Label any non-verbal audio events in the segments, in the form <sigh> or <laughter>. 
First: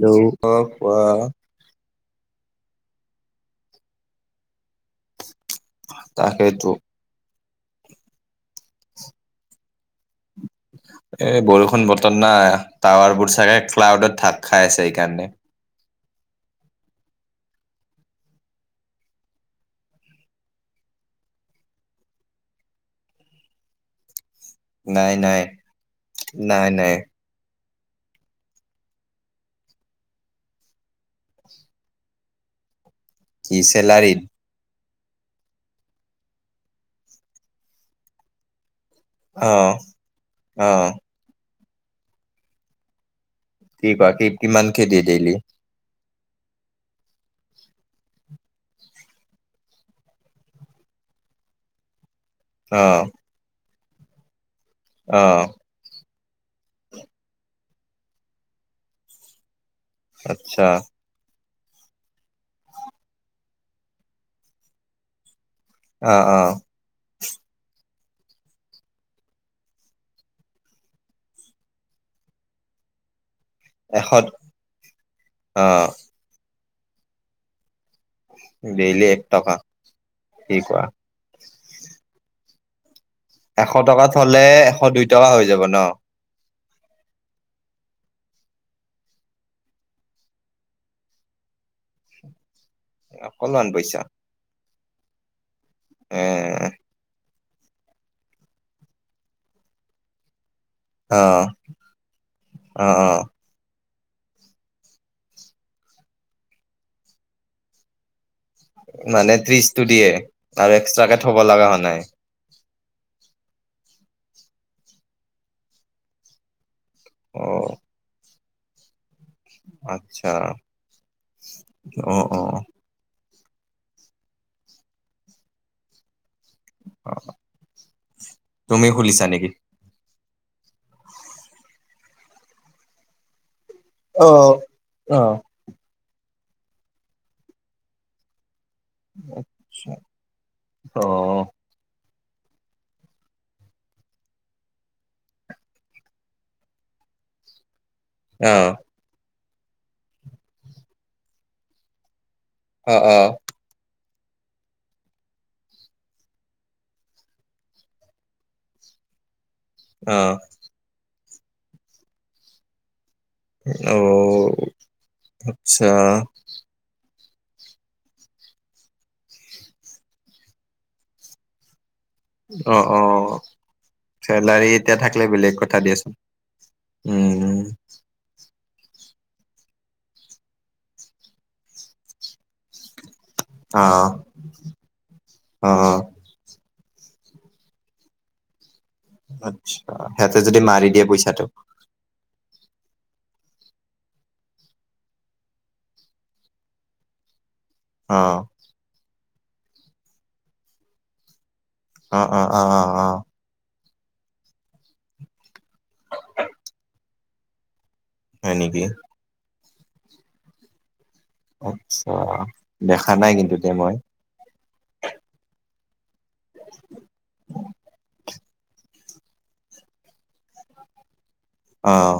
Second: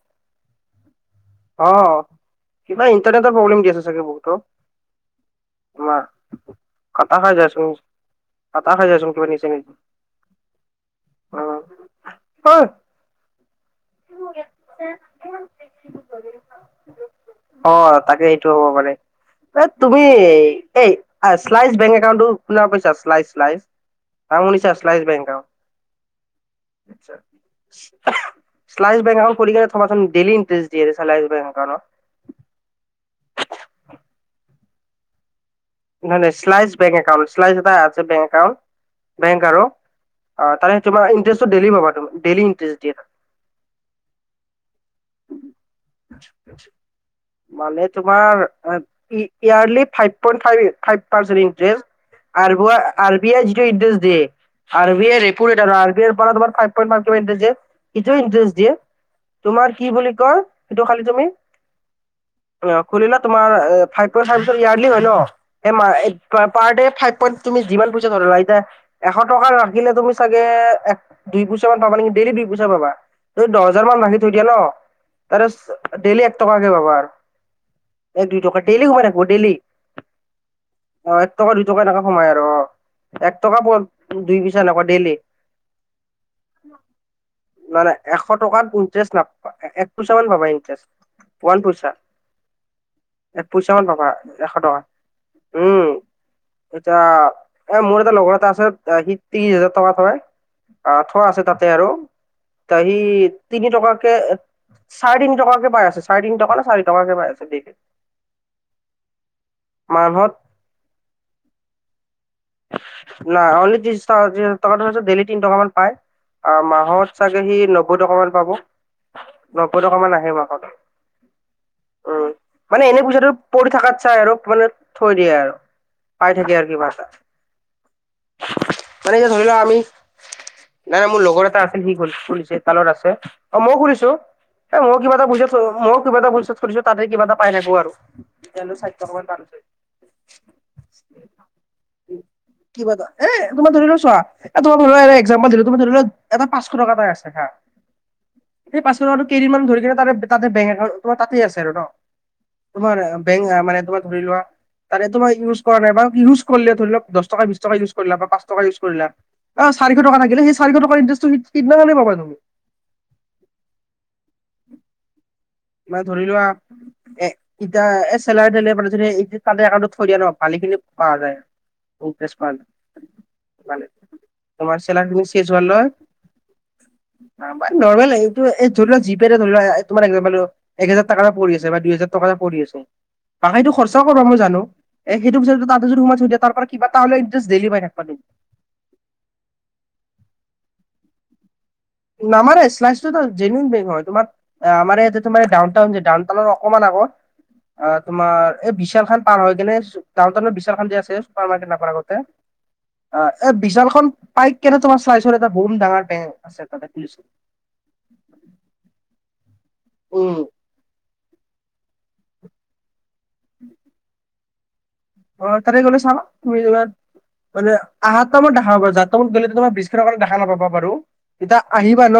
Hello! অঁ, কোৱা? অঁ, কিবা ইণ্টাৰনেটৰ প্ৰব্লেম দিয়ে আছে চাগে বহুত? তাকেইতো। খাটা খাই জীয়াই আছোঁ, কাটা খাই জীয়াই আছোঁ তোৰ নিচিনাই। এ বৰষুণ বৰ্তৰ না টাৱাৰ বোৰ চাগে ক্লাউডত ধাক খাই আছে এইকাৰণে। অঁ, তাকে এইটো হ'ব পাৰে। এই তুমি, এই আ শ্লাইচ বেংক একাউণ্টটো শুনা পাইছা? শ্লাইচ, শ্লাইচ। নাম শুনিছা? শ্লাইচ নাই বেংক নাই একাউণ্ট। নাই নাই চালাই বেংক একাউণ্ট খুলি কেনে থবা চোন দেলি ইণ্টাৰেষ্ট দিয়ে, চালাইছ বেংক একাউণ্টৰ। কি চেলাৰীত? নহয় নহয় শ্লাইচ বেংক একাউণ্ট, শ্লাইচ এটা আছে বেংক একাউণ্ট বেংক অ আৰু। অঁ' অ তাৰে তোমাৰ ইটেষ্টটো ডেইলী পাবা তুমি ডেইলী ইটাৰেষ্ট দিয়ে। কি কিমানকে দিয়ে ডেইলী। মানে তোমাৰ yearly five point, five five percent interest. R, O R B I যিটো ইণ্টষ্ট দেয়ে আৰ বি আইৰ অ ৰেপ এ আৰ বি আই পৰা তোমাৰ ফাইভ পইণ্ট মান কিবা ইণ্টাৰেষ্ট দিয়ে, এইটোয়ে ইণ্টাৰেষ্ট দিয়ে তোমাৰ কি বুলি কয় আচ্ছা সেইটো খালি তুমি খুলিলোৱা তোমাৰ ফাইভ <unintelligible> ইয়াৰলি হয় ন'। অ অ পাৰ দে ফাইভ পইট তুমি যিমান পইচা ধৰিলোৱা, এতিয়া এশ টকা ৰাখিলে তুমি চাগে এক দুই পইচা মান পাবা নেকি, ডেইলি দুই পইচা পাবা, দহ জন মান এশ ৰাখি থৈ দিয়া ন' তাৰে অ ডেইলি এক টকাকে পাবা আৰু। এক দুই টকা ডেইলি সোমাই এক থাকিব টকা ডেইলি, কি কোৱা অঁ' এক টকা দুই টকা এনেকা সোমাই আৰু অঁ'। এক টকা প এশ টকাত হলে দুই পইছা এশ এনেকা দুই ডেইলি। টকা হৈ যাব ন নহয় নহয়, এশ টকাত ইনত্ৰিশ নাপ এক পইচা মান পাবা ইণ্টাৰেষ্ট, ৱান পইচা, এক পইচা মান পাবা। এশ টকা, উম। এ এতিয়া এ মোৰ এটা লগৰ এটা আছে সি ত্ৰিশ হাজাৰ টকা থয়। আহ' অ থোৱা আছে তাতে আৰু অ সি অ তিনি টকা কে চাৰে তিনি টকাকে পাই আছে, চাৰে তিনি টকা নে চাৰি টকাকে পাই আছে ডেইলি। মানে ত্ৰিশটো দিয়ে মাহত আৰু এক্সট্ৰাকে থব লগা হোৱা নাই। নাই, অনলি ত্ৰিছ টকা দিয়ে <unintelligible> ডেইলি তিনি টকা মান পায়। মাহত চাগে অ সি নবৈ টকামান পাব। নবৈ টকা মান আহে আচ্ছা মাহত অ', উমঁ' অ', মানে এনেই পইচাটো পৰি থকাত চাই আৰু মানে থৈ দিয়ে আৰু পাই থাকে আৰু। কিবা এটা অঁ। যেনেকে ধৰি লোৱা আমি নাই মোৰ লগৰ এটা আছিল সি গ'ল, খুলিছে তাৰ লগত আছে, অঁ' মইয়ো খুুলিছো অ', মই কিবা এটা অ'। পইছা মইও কিবা এটা পইছা থৈ দিছোঁ তাত সেই কিবা এটা পাই থাকো আৰু। টকা মান পালো আচ্ছা' অঁ। কিবা এটা, এ তোমাৰ ধৰি লোৱা চোৱা এ তোমাৰ ধৰি লোৱা এ এক্সাম্পল দিলো তোমাৰ ধৰি লোৱা এটাত পাচশ টকা পাই আছা হা অঁ। পাচশ টকাতো কেইদিনমান <unintelligible> তাতে বেংক একাউণ্ট, তোমাৰ তাতে আছে আৰু ন'। তোমাৰ অ', বেংক মানে তোমাৰ ধৰি লোৱা তাতে তোমাৰ ইউজ কৰা নাই বা ইউজ কৰিলে ধৰি লোৱা দহ টকাই বিশ টকাই ইউজ কৰিলা বা পাচ টকাই ইউজ কৰিলা, অঁ' চাৰিশ টকা অ', লাগিলে সেই চাৰিশ টকাৰ ইণ্টাৰেষ্টটো <unintelligible> অঁ। মানে ধৰি লোৱা এ এতিয়া এ চেলাই দিলে মানে যদি তাৰে একাউণ্টত থৈ দিয়া ন' ভালে খিনি পোৱা যায়। তোমাৰ অ', অ'। চেলাৰী এতিয়া থাকিলে বেলেগ কথা দিয়াচোন, উম, <unintelligible> নৰ্মেল আহিব এই ধৰি লোৱা জি পে ৰে ধৰি লোৱা এ তোমাৰ <unintelligible> এক হাজাৰ টাকাটা পৰি আছে বা দুইজাৰ টকা এটা পৰি আছে তাকেটো খৰচাও অ', কৰিবা মই জানো এ সেইটো পিছত তাতে যদি অ', সোমাই থৈ দিয়া তাৰ পৰা কিবাতা হলে ইন্টাৰেষ্ট ডেইলি পাই থাকবা দে আত্ছা সিহঁতে যদি মাৰি দিয়ে পইচাটো নামাৰে শ্লাইচটোত জেনিউন বেংক হয় তোমাৰ অ আমাৰ ইয়াতে তোমাৰ ডাউন টাউন যে ডাউন টাউনৰ অকণমান আগত অ তোমাৰ এই বিশাল খান পাৰ হয় কিনে তাৰ তলত বিশাল খান যে আছে চুপাৰ মাৰ্কেট নপৱাৰ আগত অ অ অ অ অ। এ বিশালখন, পাইক কেনে তোমাৰ চাইছো এটা বম ডাঙৰ বেংক তাতে খুলিছে হয় নিকি। উম। আচ্ছা, দেখা নাই কিন্তু দে মই। অ তাতে গ'লে চাবা তুমি এইবাৰ গলে আহাত যাৱা টাইমত দেখা নাপাবা যাবা তামত গলে ত তোমাৰ ব্ৰিজখনৰ কাৰণে দেখা নাপবা বাৰু যেতিয়া অ আহিবা ন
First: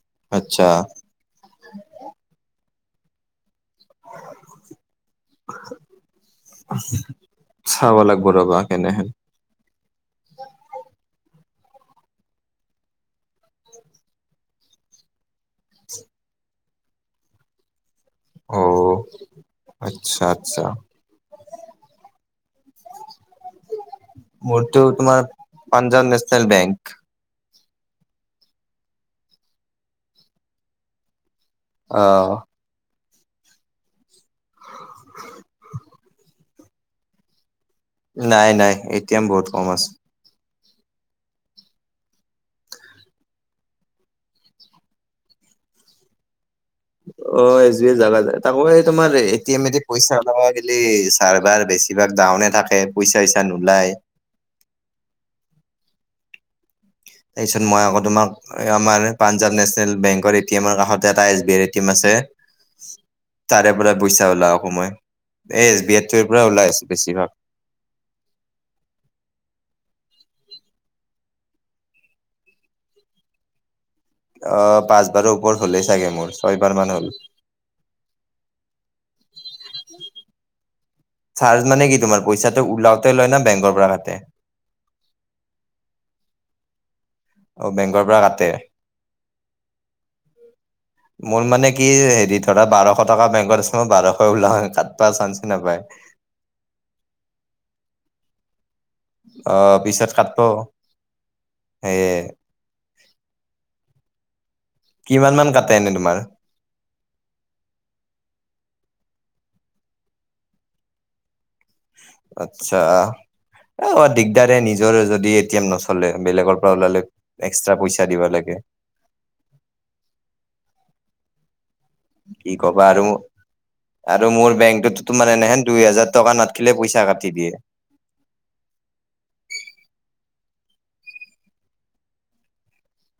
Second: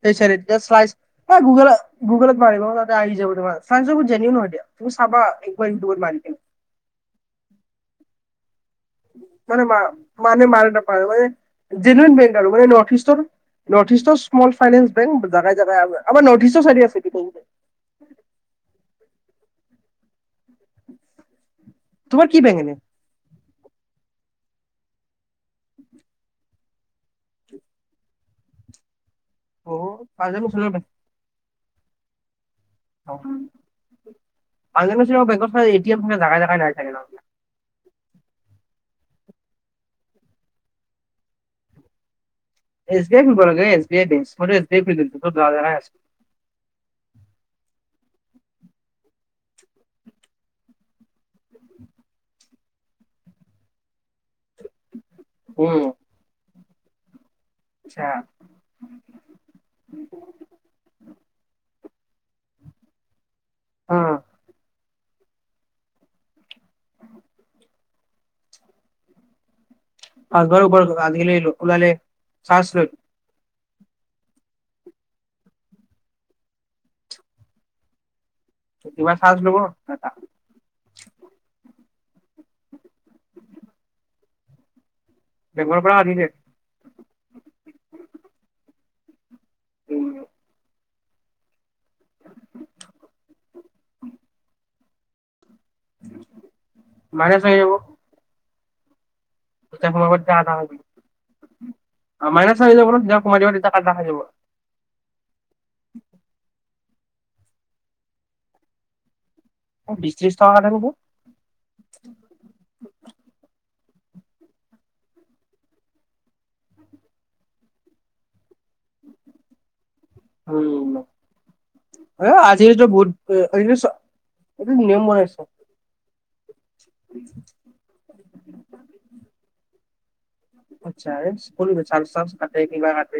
সেই চাইদে তেতিয়া আচ্ছা চাই চা এ গুগলত গুগলত মাৰিব তাতে আহি যাব তোমাৰ চাইনচবোৰ জেনিউন হয় দিয়া তুমি চাবা একবাৰ দৌন মাইন থিং <unintelligible> চাব লাগব ৰ'বা কেনেহেন। মানে মা মানে মাৰদ মাৰোৱাৰী যিমান মানে নৰ্থ ইষ্টৰ নৰ্থ ইষ্টৰ স্মল ফাইনেন্স বেংক জাগাই জাগাই আমাৰ নৰ্থ ইষ্ট চাইডে আছে এইটো বেংকটো অও, আচ্ছা আচ্ছা। তোমাৰ কি বেংক এনে। মোৰটো তোমাৰ, পাঞ্জাৱ নেচনেল বেংক। অ পাঞ্জাৱ নেচনেল বেংক আ। উম পাঞ্জাৱ নেচনেল বেংকত চাগে এটি এম চাগে জাগাই জাগাই নাই চাগে নাই নাই, এ টি এম বহুত কম আছে। এছ বি আই খুলিব লাগে এছ বি আই বেংচ্ মোৰ ত এছ বি আই খুলিলো চব জাগা জাগাই আছে অ এছ বি আই জাগা তাকৌ এই তোমাৰ এ টি এমে দি পইচা ওলাবা গলে চাৰবাৰ বেছ কিবা ডাউনে থাকে পইচা চইচা নোলায়। উম। তাৰপিছত মই আকৌ আচ্ছা তোমাক, আমাৰ পাঞ্জাৱ নেচনেল বেংকৰ এ টি এমৰ কাষতে এটা এছ বি আইৰ এ টি এম আছে। তাৰে পৰা অ পইচা উলাও আক মই এ এছ বি আইৰ টো পৰা ওলাই বেছি ভাগ। আগৰ ওপৰত আনিলে লুকুৱালে চাৰ্জ লয় অ পাঁচবাৰৰ ওপৰত হলেই চাগে মোৰ ছয়বাৰ মান হ'ল। ত কিবা লব এনকা চাৰ্জ মানে কি তোমাৰ পইচাটো ওলাওতে লয় না বেংকৰ পৰা কাটে। বেংৰ পৰা <unintelligible> অ বেংকৰ পা কাটে। উম মোৰ মানে কি হেৰি ধৰা বাৰশ টকা বেংকত আছে মই বাৰশই উলাও কাটবা চাঞ্চ নাপায় মাইনাছ লাগিব অ' যেতিয়া পিছত সোমাব তেতিয়া কাটব কাটা খাই যাব সেয়ে অ মাইনাছ লাগি যাব ন যেতিয়া সোমাব তেতিয়া কাটা খাই যাব কিমান মান কাটে এনেই তোমাৰ। বিশ ত্ৰিশ টকা কাটে নেকি। আটচা এ অ দিগদাৰে নিজৰে যদি এতিয়াম নচলে বেলেগৰ পৰা ওলালে এক্সট্ৰা পইচা দিব লাগে। উম। কি ক'বা আৰু আৰু মোৰ <unintelligible> নিয়ম বেংকটোতো মানে বনাইছে এনেহেন দুই হেজাৰ টকা নাথকিলে পইচা কাটি দিয়ে। আচ্ছা <unintelligible> কাটে, কিবা কাটে,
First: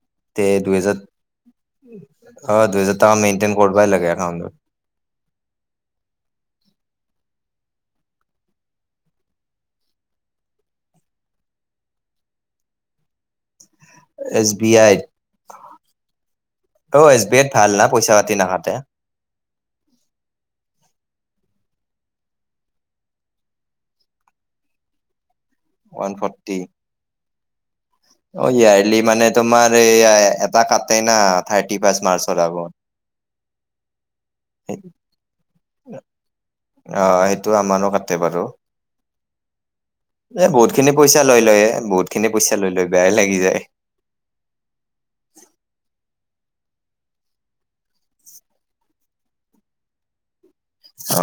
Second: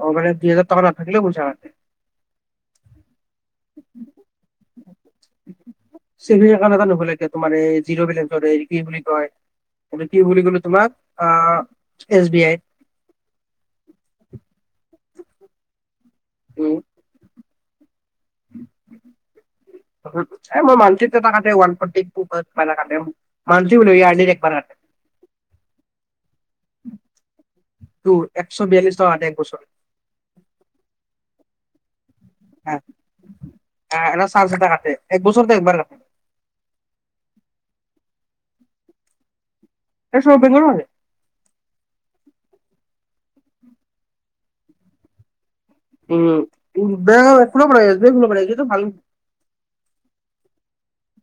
অ মানে তে দুই হাজাৰ টকা না দুহেজাৰ থাকিলেও পইচা কাটে। অ দুই হাজাৰ টকা মনটেইন কৰবই লাগে একাউণ্টত। ছেভিং একাউণ্ট এটা নুব লাগে তোমাৰ জিৰ বেলেঞ্চত এই কি বুলি কয় কি কি বুলি কলো তোমাক অ S B I S B আইত উম অ এছ বি আইত ভাল না পইচা পাতি নাকাতে এহ মন্থলী এটা কাতে <inaudible> মানল আ <inaudible> ওৱান ফৰটি তোৰ একশ বিয়াল্লিশ টকা কাটে এক বছৰত। এয়াই এটা কাটেই না থাৰ্তি ফাৰ্ষ্ট মাৰ্চ আ <inaudible> এক বছৰ একবাৰ কাতে অ সেইটো আমাৰো কাটে বাৰু, এই চব এ বেংকৰে বহুত কাটে খিনি পইচা লৈ লয় এ বহুত খিনি পইচা লৈ লয় বেয়াই লাগি যায়। উম উ বেয়া <unintelligible>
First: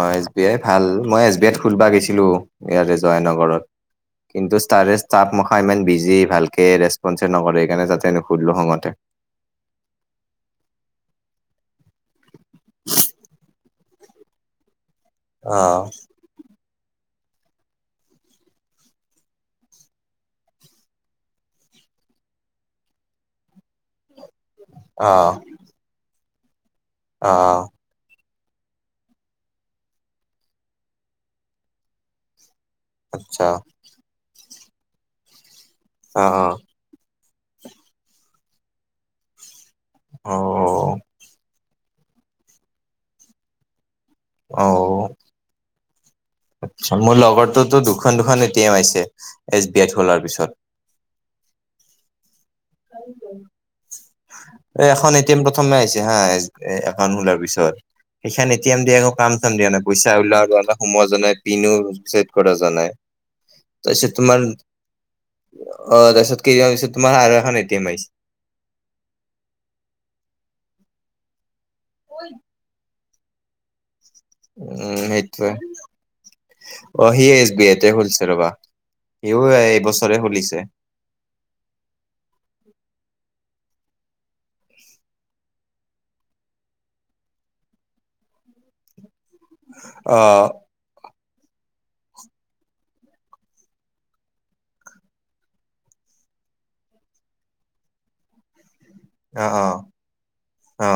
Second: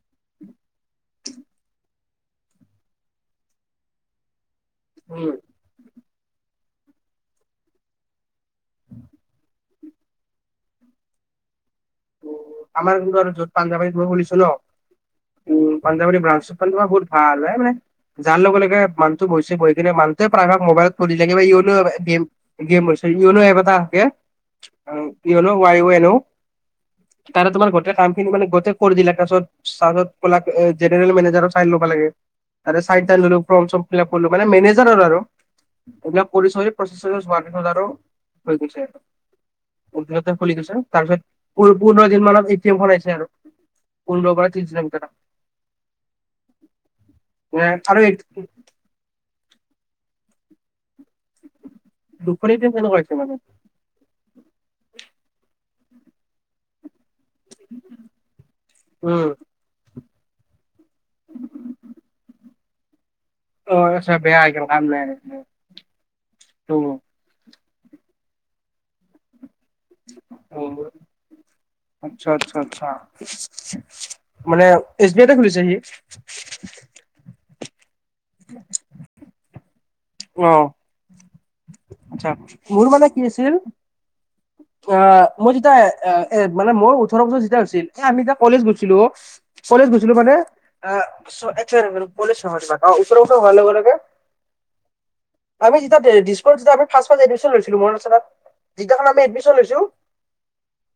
অ এছ বি আই ভাল মই এছ বি আইত খুলীবা গৈছিলো ইয়াৰে জয়ানগৰত কিন্তু ষ্টাৰে তাপ উম হয় ইমান বিজি ভালকে ৰেচপন্চে নকৰে সেই কাৰণে তাতে নুখুলিলোঁ খঙতে আমাৰ কিন্তু আৰু য'ত পাঞ্জাৱাৰী ত মই খোলিছো ন অ উ পাঞ্জাৱাৰী ব্ৰাঞ্চ <inaudible> ভাল মানে যাৰ লগে লগ মুহটো বহিছে বহি কিনে মানুহটোৱে প্ৰায়ভাগ মোবাইলত <inaudible> ফ থাকে বা ই গেম গেমছে ইয়নো এব এটা থাকে অ ইয়নো ৱাই এনো অ তাৰে তোমাৰ গোটেই কাম মানে গোটে কৰি দিলাক তাৰপাছত তাৰ জেনেৰেল মেনেজাৰৰ চাইন লব লাগে তাৰে চাইন টাইন ললোঁ আচ্ছা ফৰ্ম চৰ্ম ফিল আপ কৰিলো মানে মেনেজাৰৰ আৰু অ এইবিলাক অ কৰি চ জাৰ <inaudible> হৈ গৈছে অ খুলি গৈছে তাৰপিছত পোন্ধৰ দিন মানত এ টীম খন আহিছে আৰু পোন্ধৰ পৰা ত্ৰিছ দ আ মোৰ লগৰটোতো দুখন দুখন এ টি এম আছে এছ বি আই খোলাৰ পিছত শুনি <inaudible> তেনেকুৱাই হৈছে মানে এ এখন এ টি এম প্ৰথমে আহিছে হা এ একাউণ্ট খোলাৰ পিছত সেইখন এ টি এম দি আকৌ উম কাম চাম দিয়া নাই পইচা ওলাও আৰু সোমোৱা জাই পিনোড ছেদ কৰা যোৱা নাই তাৰপিছত তোমাৰ অ তাৰপিছত কি হৈছে তোমাৰ আৰু এখন এটি এম আহিছে আচ্ছা আচ্ছা আচ্ছা মানে উম এছ বি আই তে সেইটোৱে খুলিছে সি অ সি এছ বি আইতে খুলিছে ৰবা সিও এইবছৰে অ খুলিছে আচ্ছা মোৰ মানে কি হৈছিল অ', মই যেতিয়া এ মানে মই ওঠৰ বছৰ যেতিয়া হৈছিল, এ আমি যেতিয়া কলেজ গৈছিলোঁ অ'। কলেজ গৈছিলোঁ অ মানে অ', এক চেকেণ্ড এক চেকেণ্ড কলেজ নহয় ৰবা ওঁঠৰ বছৰ হোৱাৰ লগে লগে আমি যেতিয়া দিছপুৰত যেতিয়া আমি ফাৰ্ষ্ট ফাৰ্ষ্ট এডমিচন লৈছিলো মনত আছে না, যিদিনাখন আমি অ এডমিশ্যন অ লৈছোঁ, অ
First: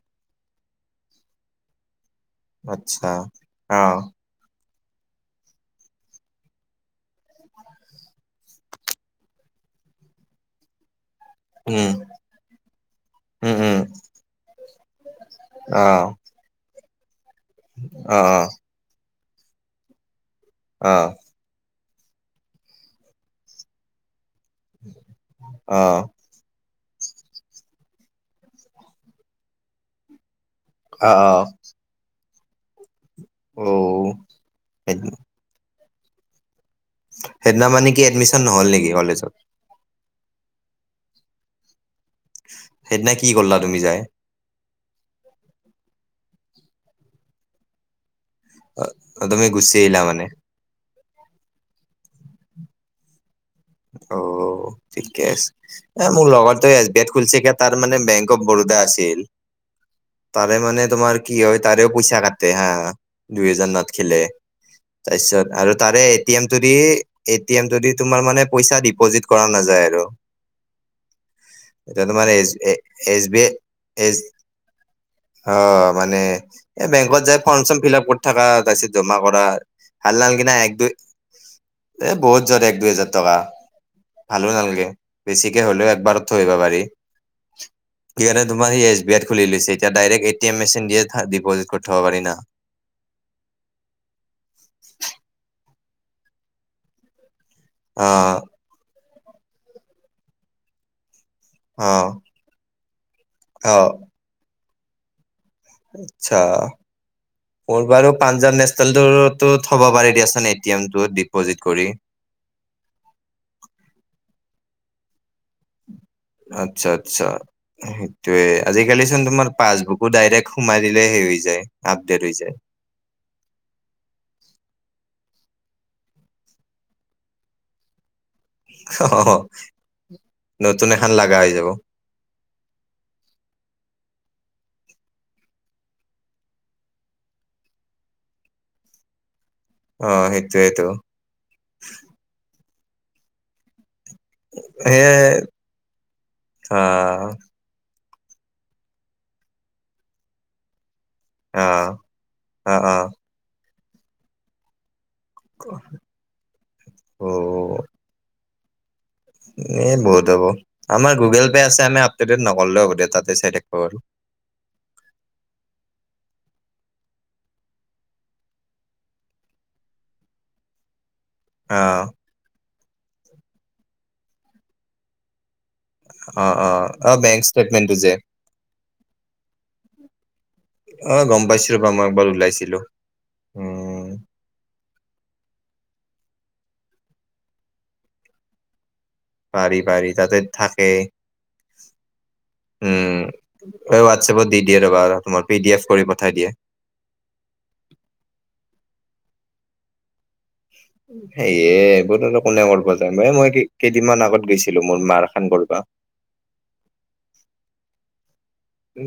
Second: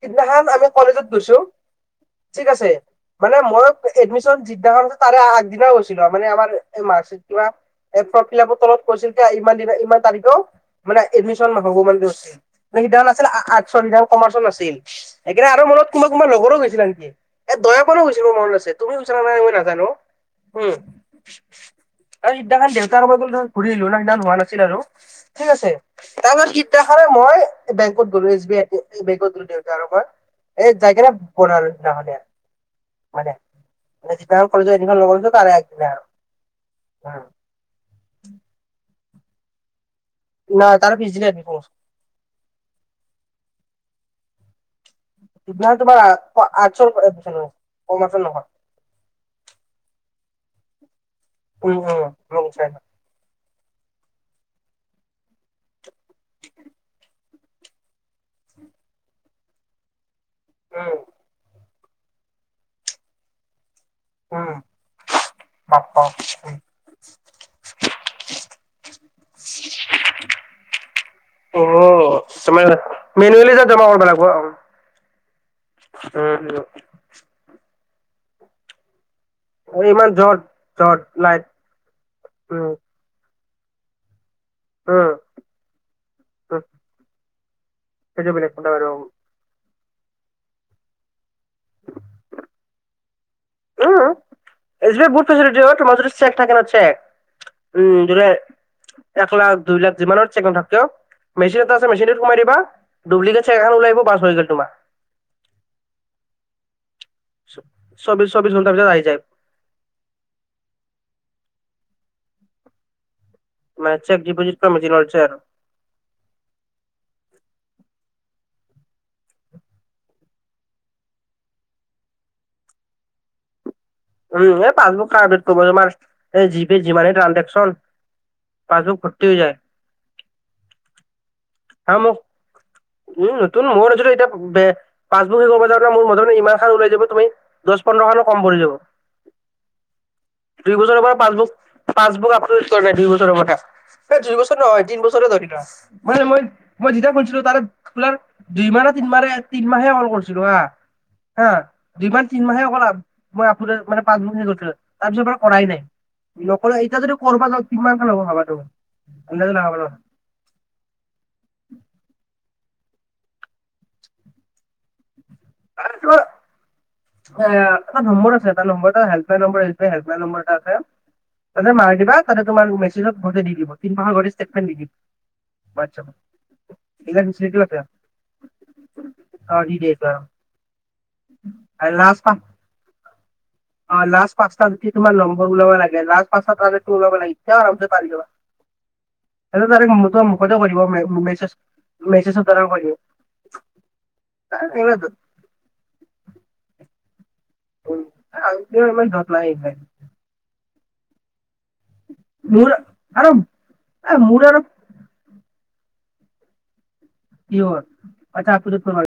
সিদিনাখন আমি কলেজত গৈছোঁ। ঠিক আছে, আচ্ছা মানে মই অ এডমিশ্যন যিদিনাখন আছে তাৰে আগদিনা গৈছিল মানে আমাৰ মাত কিবা এ ফৰ্ম ফিলআপৰ তলত কৈছিল যে, ইমান দিনা ইমান তাৰিখে মানে এডমিশন নহ'ব উম মানে কৈছিল। সেইদিনাখন আছিল উম উম আৰ্টছৰ কমাৰ্চৰ নাছিল সেইকাৰণে, আৰু মোৰ অ লগত কোনোবা কোনোবা লগৰো গৈছিল আনকি। এ দয়াকনো অ গৈছিল মোৰ মনত আছে তুমি গৈছা নে নাই মই নাজানো। অ'। আৰু সিদিনাখন দেউতা আৰু মই গ'লো ঘূৰি আহলো ন' সিদিনা হোৱা নাছিল আৰু ঠিক আছে। তাৰপিছত সিদিনাখনেই মই বেংকত গ'লো এছ বি আই বেংকত গ'লো দেউতা আৰু মই। এই অ অ জাইকেনে অ বনালো সেইদিনাখনেই। মানো যোনদিয়াখন কলেজত এডমিশন ল'ব গৈছো তাৰে আগদিনা আৰু উম। সেইদিনা মানে কি এডমিচন নহ'ল নেকি কলেজত? নাই তাৰ পিছ দিনা এডমিশ্যন হৈছে। সেইদিনা কি কৰিলা তুমি যাই? সিদিনাখন তোমাৰ আৰ্টছৰ <unintelligible> কমাৰ্চৰ নহয়। অ', তুমিগুচি আহিলা মানে? উম, উম, মই গুচি আহিলোঁ। অ', ঠিকে আছে, এ মোৰ লগৰটোৱে এছ বি আইত খুলিছে কে তাৰ মানে বেংক অফ বৰো দা আছিল তাৰে মানে উম তোমৰ কি হয় তাৰেও পইচা কাটে হা দুই হজাৰ না থকিলে, উম তাৰপিছত আৰু তাৰে বাপ্পা এটি এম টো দি এটি এম টো দি তোমাৰ মানে দিপজীত কৰা নাযায় আৰু। অ এ ত' মানে এছ, তোমাৰ এছ বি মেনুৱেলি আই, যে জমা কৰিব এছ লাগিব অ', মানে এ বেংকত যাই ফৰ্ম চৰ্ম ফিল আপ কৰি থকা আৰু তাৰপিছত জমা কৰা উম ইমান ভাল জট নালগে না এক দুই জট লাইট এ বহুত যাত উম এক দুই হেজাৰ টকা ভালো নালাগে, উম বেছিকে হ'লেও একবাৰত থৈ আহিব পাৰি। সেইটো সেইকাৰণে বেলেগ তোমাৰ কথা বাৰু এছ বি আইত খুলি লৈছে এতিয়া ডাইৰেক্ট এটিম মেচিন দিয়ে ডিপজিট কৰি থব পাৰি না। উম, এচ বি আই বহুত ফেচিলিটী তোমাৰ যদি চেক থাকে ন' চেক। উম, অ ধলে এক লাখ দুই লাখ যিমানৰ চেক নাথাকক কিয়। মেচিন এটা অ আছে মেচিনটোত সোমাই দিবা ডুপ্লিকেট চেক অ এখন ওলাই আহিব বাচ হৈ গ'ল তোমাৰ। আচ্ছা, মোৰ বাৰু চৌবিশ চৌবিশ পাঞ্জাৱ ঘণ্টাৰ পিছত আহি যায় নেশচনেলটোত টো থ'ব পাৰি দিয়াচোন এটি এম টো ডিপজিট কৰি। মানে চেক ডিপিজিট কৰা মেচিন ওলাইছে আৰু। আচ্ছা আচ্ছা। সেইটোয়ে আজিকালি চোন তোমাৰ পাছবুকো ডাইৰেক্ট সোমাই দিলে হে হৈ যায় আপডেট হৈ যায়। উম, এ পাছবুক আপডেট কৰিব তোমাৰ এই জি পে যিমানেই ট্ৰান্জেক্যন। অ', নতুন এখন লগা হৈ যাব। হা মোক উম, নতুন মোৰো যদি এতি বে পাছবুক শেষ হ'ব যাওঁতে মোৰ মোটামুটি ইমান খন ওলাই যাব তুমি দহ পোন্ধৰ খনো কম পৰি যাব। <inaudible> দুই সেইটোয়েতো বছৰৰ পৰা পাছবুক পাছবুক আপটোদেত কৰা নাই দুই বছৰৰ পৰা। এই দুই বছৰ নহয় এ তিন বছৰে ধৰি লোৱা মানে মই অ মই যেতিয়া খুলিছিলোঁ তাৰ আপোনাৰ দুই মাহ না তিন মাৰে তিনমাহে কল কৰিছিলো হাঁ। হাঁ অ অ দুই মাহ তিনি মাহে অকল অ অ ময় আপোনাৰ- তাৰ পিছত পৰা কৰাই নাই নকৰে এতিয়া যদি কৰিব যাওঁ কিমানকে লব ভাবা তুমি। আন্দাজে লগাব নে নোৱাৰা। বহুত হ'ব, আমাৰ গুগল পে' আছে আমি আপডেটেট নক'লেও হ'ব দে তাতে চাই থাকিব পাৰো। <unintelligible> এ এটা নম্বৰ আছে এটা নম্বৰ হেল্পলাইন নম্বৰ আহি হেল্পলাইন নম্বৰ এটা আছে। তাতে মাৰ অ', দিবা তাতে তোমাৰ মেছেজত ঘৰতে দি দিব তিমাহৰ গোটেই ষ্টেটমেণ্ট দি দিব। অ', অ', অ', ৱাইতছেপ, বেংক কেলে বেয়া? ষ্টেটমেন্টটো যে <unintelligible> ফটো মাৰব ওলাইছিলো উম। অঁ, লাষ্ট পাঁচটাত যেতি তুমাৰ নম্বৰ ওলাব লাগে লাষ্ট পাটো ওলাব লাগে এতিয়া পাৰি যাবা। সেইটো পাৰি ডাইৰেক্ট পাৰি মুখতে তাতে মুখতে কৈ দিব থাকে। মে- মেছেজ মেছেজৰ দ্বাৰা কৰি উম' এ হোৱাটছএপত দি দিয়া ৰবা দিব। তোমাৰ পি ডি এফ কৰি পঠাই দিয়া। উম' এই আহিছোহে ইমান তত নাই ইহে। সেয়ে এইবোৰত কোনে কৰিব যায় এই মই কেইদিনমান মোৰ আগত আৰু গেইছিলো। মোৰ মাৰ খান কৰিবা। কি হ'ল? পইছা আকো দে তোমাৰ।